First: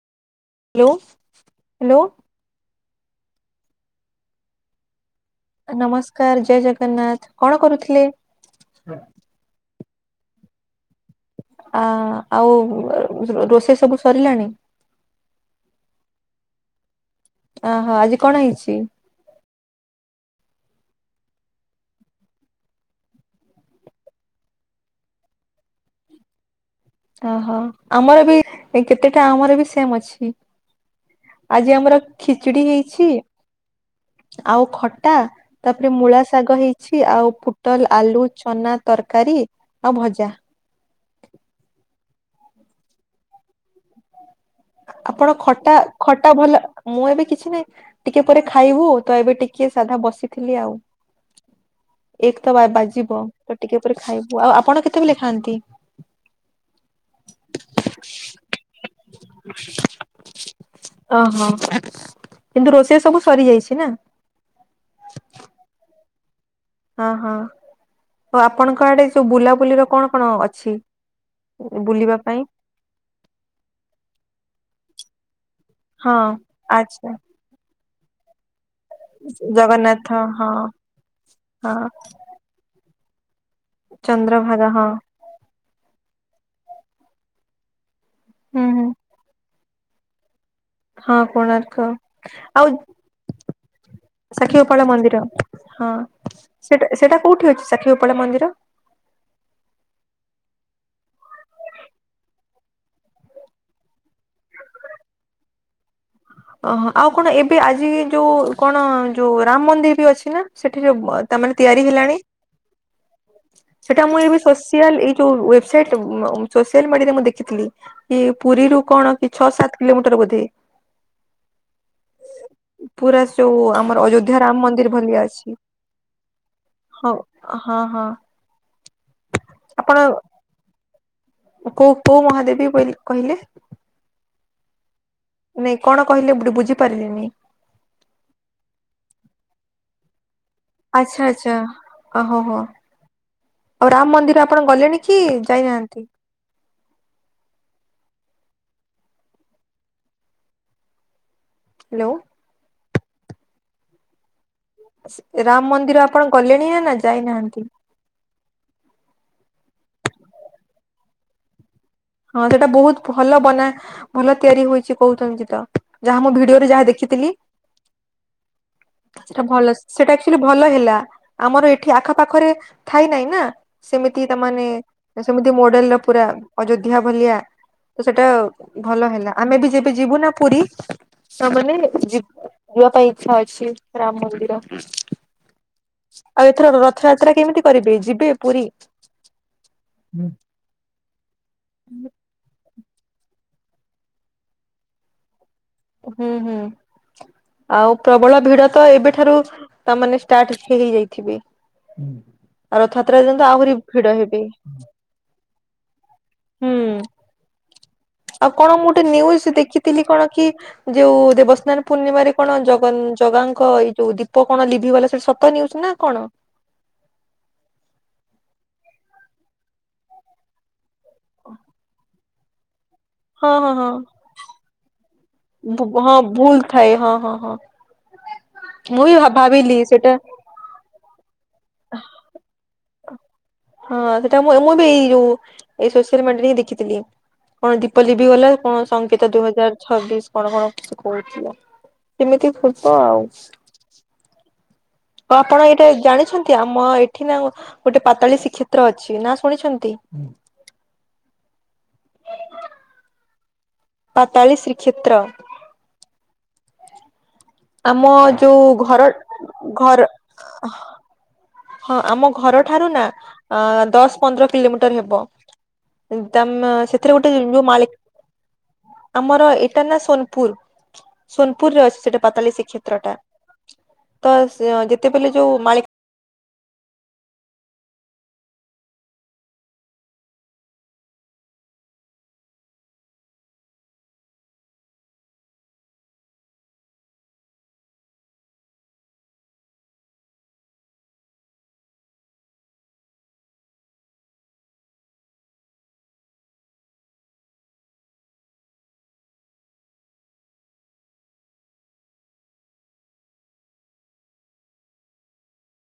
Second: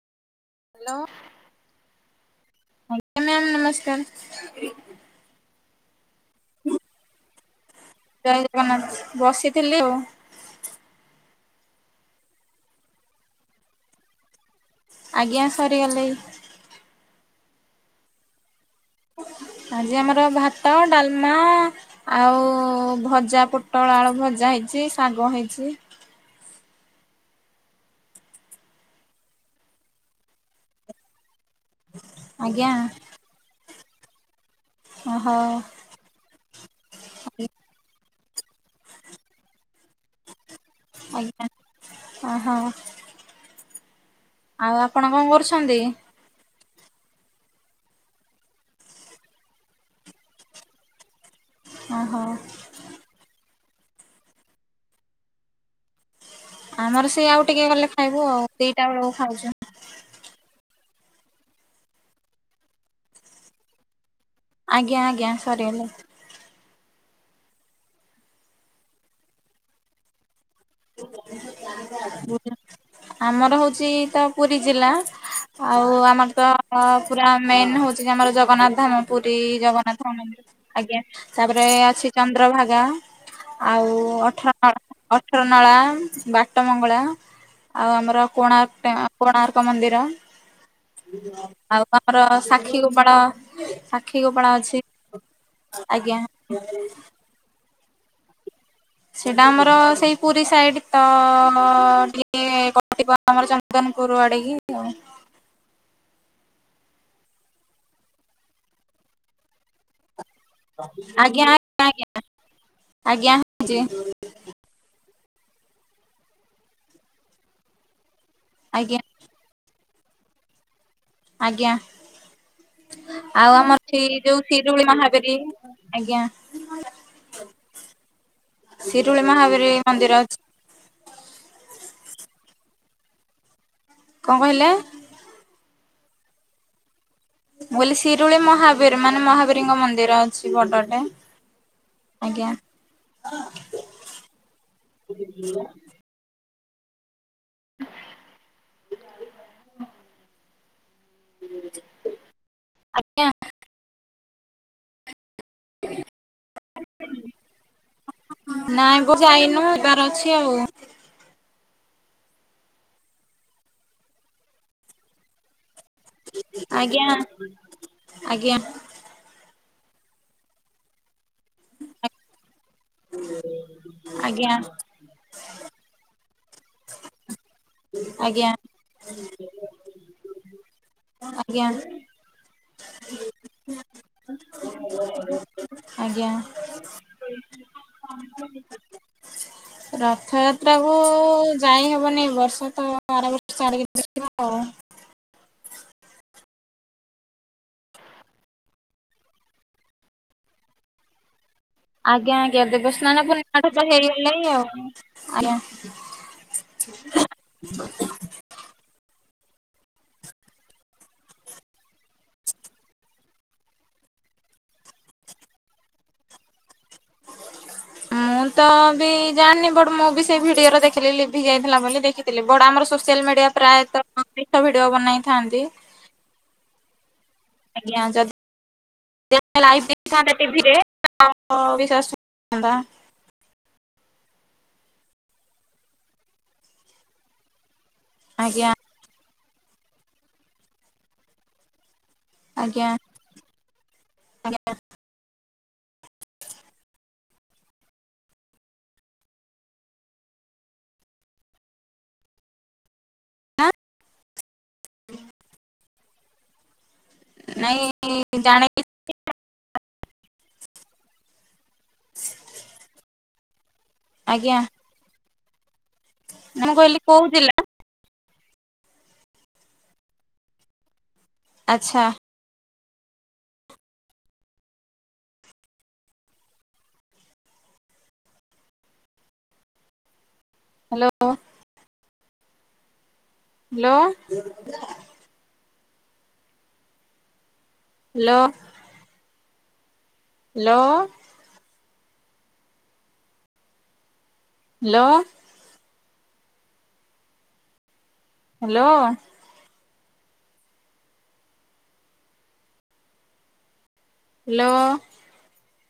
Hello hello. Ma'am ନମସ୍କାର। ନମସ୍କାର ଜୟ ଜଗନ୍ନାଥ କଣ କରୁଥିଲେ? ଜୟ ଜଗନ୍ନାଥ ବସିଥିଲି ଆଉ। ଆ ଆଉ ରୋଷେଇ ସବୁ ସରିଲାଣି। ଆଜ୍ଞା ସରିଗଲେ। ଅହୋ ଆଜି କଣ ହେଇଛି? ଆଜି ଆମର ଭାତ ଡାଲମା ଆଉ ଭଜା ପୋଟଳ ଆଳୁ ଭଜା ହେଇଛି ଶାଗ ହେଇଛି। ଓହୋ ଆମର ବି କେତେଟା ଆମର ବି ସେମ ଅଛି। ଆଜି ଆମର ଖିଚିଡି ଆଜ୍ଞା ହେଇଚି ଆଉ ଖଟ ଓ ହୋ। ଏରେ ମୂଳା ଶାଗ ହେଇଚି ଆଉ ପୋଟଲ ଆଲୁ ଚନା ତରକାରୀ, ଆଉ ଭଜା। ଆଜ୍ଞା, ଓ ହୋ। ଆପଣ ଖଟା, ଖଟା ଭଲ ମୁଁ ଏବେ କିଛି ନାହିଁ, ଟିକେ ପରେ ଖାଇବୁ, ତ ଏବେ ଟିକେ ସାଧା ବସିଥିଲି ଆଉ। ଓହୋ ଏକ ତ ବାଜିବ, ତ ଟିକେ ପରେ ଖାଇବୁ, ଆଉ ଆପଣ କେତେବେଳେ ଖାଆନ୍ତି? ଆମର ସେଇ ଆଉ ଟିକେ ଗଲେ ଖାଇବୁ ଆଉ, ଦିଟା ବେଳକୁ ଖାଉଚୁ। ଓହୋ, କିନ୍ତୁ ରୋଷେଇ ସବୁ ସରି ଯାଇଚି ନା? ଆଜ୍ଞା, ଆଜ୍ଞା, ସରିଗଲାଣି। ହଁ ହଁ, ଓ ଆପଣଙ୍କ ଆଡେ ଯୋଉ ବୁଲାବୁଲିର କଣ କଣ ଅଛି? ବୁଲିବା ପାଇଁ? ଆମର ହଉଚି ତ ପୁରୀ ଜିଲ୍ଲା। ଆଉ ହଁ ଆମର ତ, ଆଚ୍ଛା ପୁରା ମେନ ହଉଚି କି, ଆମର ଜଗନ୍ନାଥ ଧାମ। ପୁରୀ ଜଗନ୍ନାଥ ମନ୍ଦିର, ଆଜ୍ଞା, ତାପରେ ହଁ ଅଛି ଚନ୍ଦ୍ରଭାଗା। ଆଉ ଅଠର ଚନ୍ଦ୍ରଭାଗା ନଳା, ହଁ ଅଠର ନଳା, ବାଟ ମଙ୍ଗଳା। ଆଉ ଆମର ହୁଁ ହୁଁ କୋଣାର୍କ, କୋଣାର୍କ ମନ୍ଦିର। ହଁ କୋଣାର୍କ ଆଉ ଆମର ଆଉ ସାକ୍ଷୀ ଗୋପାଳ, ସାକ୍ଷୀ ଗୋପାଳ ସାକ୍ଷୀଗୋପାଳ ଅଛି। ଆଜ୍ଞା। ସେ, ସେଟା କୋଉଠି ଅଛି ସାକ୍ଷୀ ଗୋପାଳ ମନ୍ଦିର? ସେଇଟା ଆମର ସେଇ ପୁରୀ ସାଇଡ ତ, ଟିକେ [unintelligible] ଆମର ଚନ୍ଦନପୁର ଆଡେକି ଆଉ ଓହୋ, ଆଉ କଣ ଏବେ ଆଜି ଯୋଉ କଣ ଯୋଉ ରାମ ମନ୍ଦିର ବି ଅଛି ନା? ସେଠି ଯୋଉ ତା ଆଜ୍ଞା ମାନେ ତିଆରି ଆଜ୍ଞା ଆଜ୍ଞା। ହେଲାଣି, ଆଜ୍ଞା ହେଇଛି ସେଟା ମୁଁ ଏ ଏଇ ଯୋଉ ୱେବସାଇଟ, ସୋସିଆଲ ମିଡିଆରେ ମୁଁ ଦେଖିଥିଲି, ପୁରୀରୁୁ ଆଜ୍ଞା କଣ କି ଛଅ ସାତ କିଲୋମିଟର ବୋଧେ? ଆଜ୍ଞା। ପୁରା ଆଉ ଯୋଉ ଆମର ସେ ଅଯୋଧ୍ୟା ଯୋଉ ରାମ ମନ୍ଦିର ଶିରୁଳି ମହାବିରୀ, ଆଜ୍ଞା। ହଉ, ହଁ ହଁ। ଶିରୁଳି ମହାବୀର ଆପଣ ମନ୍ଦିର ଅଛି। କୋଉ କୋଉ ମହାଦେବୀ ପରି କହିଲେ? କଣ କହିଲେ? ନାଇଁ କଣ କହିଲେ, ଏପଟେ ବୁଝିପାରିଲିନି। ମୁଁ କହିଲି ଶିରୁଳି ମହାବୀର, ମାନେ ମହାବୀରଙ୍କ ମନ୍ଦିର। ଅଛି ବଡଟେ। ଆଛା, ଆଛା, ଓ ହୋ ଆଜ୍ଞା ହୋ। ଆଉ ରାମ ମନ୍ଦିର ଆପଣ ଗଲେଣି କି, ଯାଇନାହାନ୍ତି? [unintelligible] ହାଲୋ। ଆଜ୍ଞା ରାମ ମନ୍ଦିର ଆପଣ ଗଲେଣି ନା, ନା ଯାଇନାହାନ୍ତି? ନାଇଁ ଗୋ ଯାଇନୁ, ଏବାର ଅଛି ଆଉ। ହଁ ସେଇଟା ବହୁତ ଭଲ ବନା, ଭଲ ତିଆରି ହୋଇଚି କହୁଚନ୍ତି ତ। ଯାହା ମୁଁ ଭିଡିଓରେ ଯାହା ଆଜ୍ଞା। ଦେଖିଥିଲି। ଆଜ୍ଞା ସେଟା ଭଲ, ସେଟା ଆକୁଚୁଆଲି ଭଲ ହେଲା। ଆମର ଏଠି ଆଖପାଖରେ ଥାଇ ନାଇଁ ନା, ସେମିତି ତା ଆଜ୍ଞା ଆଜ୍ଞା ମାନେ ତ, ସେମିତି ମଡେଲ ର ପୁରା, ଅଯୋଧ୍ୟା ଭଳିଆ ତ ସେଟା ଭଲ ହେଲା, ଆମେ ବି ଯେବେ ଯିବୁ ନା ପୁରୀ ତା ଆଜ୍ଞା। ମାନେ ଯିବା ପାଇଁ ଇଛା ଅଛି ରାମ ମନ୍ଦିର। ଆଜ୍ଞା ଆଉ ଏଥର ରଥଯାତ୍ରା କେମିତି କରିବେ ଯିବେ ପୁରୀ? ରଥଯାତ୍ରାକୁୁ ଯାଇ ହବନି ବର୍ଷ ତ ବର୍ଷ ବର୍ଷକୁ ଆଉ। ହୁଁ ହୁଁ। ଆଉ ପ୍ରବଳ ଭିଡ ତ ଏବେଠାରୁ ତାମାନେେ ଷ୍ଟାର୍ଟ ହେଇଯାଇଥିବେ। ଆଜ୍ଞା ଆଜ୍ଞା ଆଉ ଦେବ ରଥଯାତ୍ରା ସ୍ନାନ ପର୍ଯ୍ୟନ୍ତ ପୂର୍ଣ୍ଣିମା ଠୁ ଆହୁରି ତ ଭିଡ ହେବେ ହେଇଗଲେ ଆଉ ଆଜ୍ଞା। ହୁଁ [unintelligible] ଆଉ କଣ ମୁଁ ଗୋଟେ ନ୍ୟୁଜ ଦେଖିଥିଲି କଣ କି? ଯୋଉ ଦେବସ୍ନାନ ପୂର୍ଣ୍ଣିମାରେ କଣ ଜ ଜଗାଙ୍କ ଏଇ ଯୋଉ ଦୀପ କଣ ଲିଭିିଗଲା ସେଇଟା କଣ ସତ? ସତ ନ୍ୟୁଜନା କଣ? ମୁଁ ତ ବି ଜାଣିନି ବଟ ମୁଁ ବି ସେଇ ଭିଡିଓରେ ଦେଖିଲି ଲିଭି ଯାଇଥିଲା ବୋଲି ଦେଖି। ବଡ ଆମର ସୋସିଆଲ ମିଡିଆ ହଁ ହଁ ହଁ ପ୍ରାୟତଃ ମିଛ ଭିଡିଓ ବନେଇଥାନ୍ତି। ହଁ ଭୁଲ ଥାଏ ହଁ ହଁ ହଁ ଆଜ୍ଞା ଯଦି ମୁଁ ବି ଭାବିଲି ସେଇଟା। ବିଶ୍ୱାସତା [unintelligible] ହଁ ସେଟା ମୁ ମୁଁ ବି ଏଇ ଯୋଉ ଏଇ ସୋସିଆ ମିଡିଆରେ ହିଁ ଦେଖିଥିଲି। କଣ ଦିପଜିଟି କଲା ଆଜ୍ଞା କଣ ସଂଙ୍କେତ ଦୁଇ ହଜାର ଛବିଶ କଣ କଣ କିଛି କହୁଥିଲା? କେମିତି ଫୁ ଆଜ୍ଞା ତ ଆଉ? ଆପଣ ଏଇଟା ଜାଣିଛନ୍ତି ଆମ ଏଠି ନା। ଗୋଟେ ପାତାଳୀ ଶ୍ରୀକ୍ଷେତ୍ର ଅଛି ନା ଶୁଣିଛନ୍ତି। ଆଜ୍ଞା ପାତାଳୀ ଶ୍ରୀକ୍ଷେତ୍ର। ଆମ ନାଇଁ ଯୋଉ ଜାଣେ ଘର ଘର। ହଁ ଆମ ଘର ଠାରୁ ନା ଦଶ ପନ୍ଦର ଆଜ୍ଞା କିଲୋମିଟର ହେବ। ତମ ମୁଁ କହିଲି ସେଥିରେ କୋଉ ଗୁଟେ ଜିଲ୍ଲା ଲେମ୍ବୁ ମାଳି। ଆମର ଏଇଟା ନା ସୋନପୁର ସୋନପୁରରେ ଅଛି ଆଚ୍ଛା ସେଟା। ପାତାଳି ଶ୍ରୀକ୍ଷେତ୍ର ଟା ତ ଯେତେବେଳେଯୋଉ ମାଳିକା। Hello. Hello. Hello. Hello. Hello. Hello. Hello.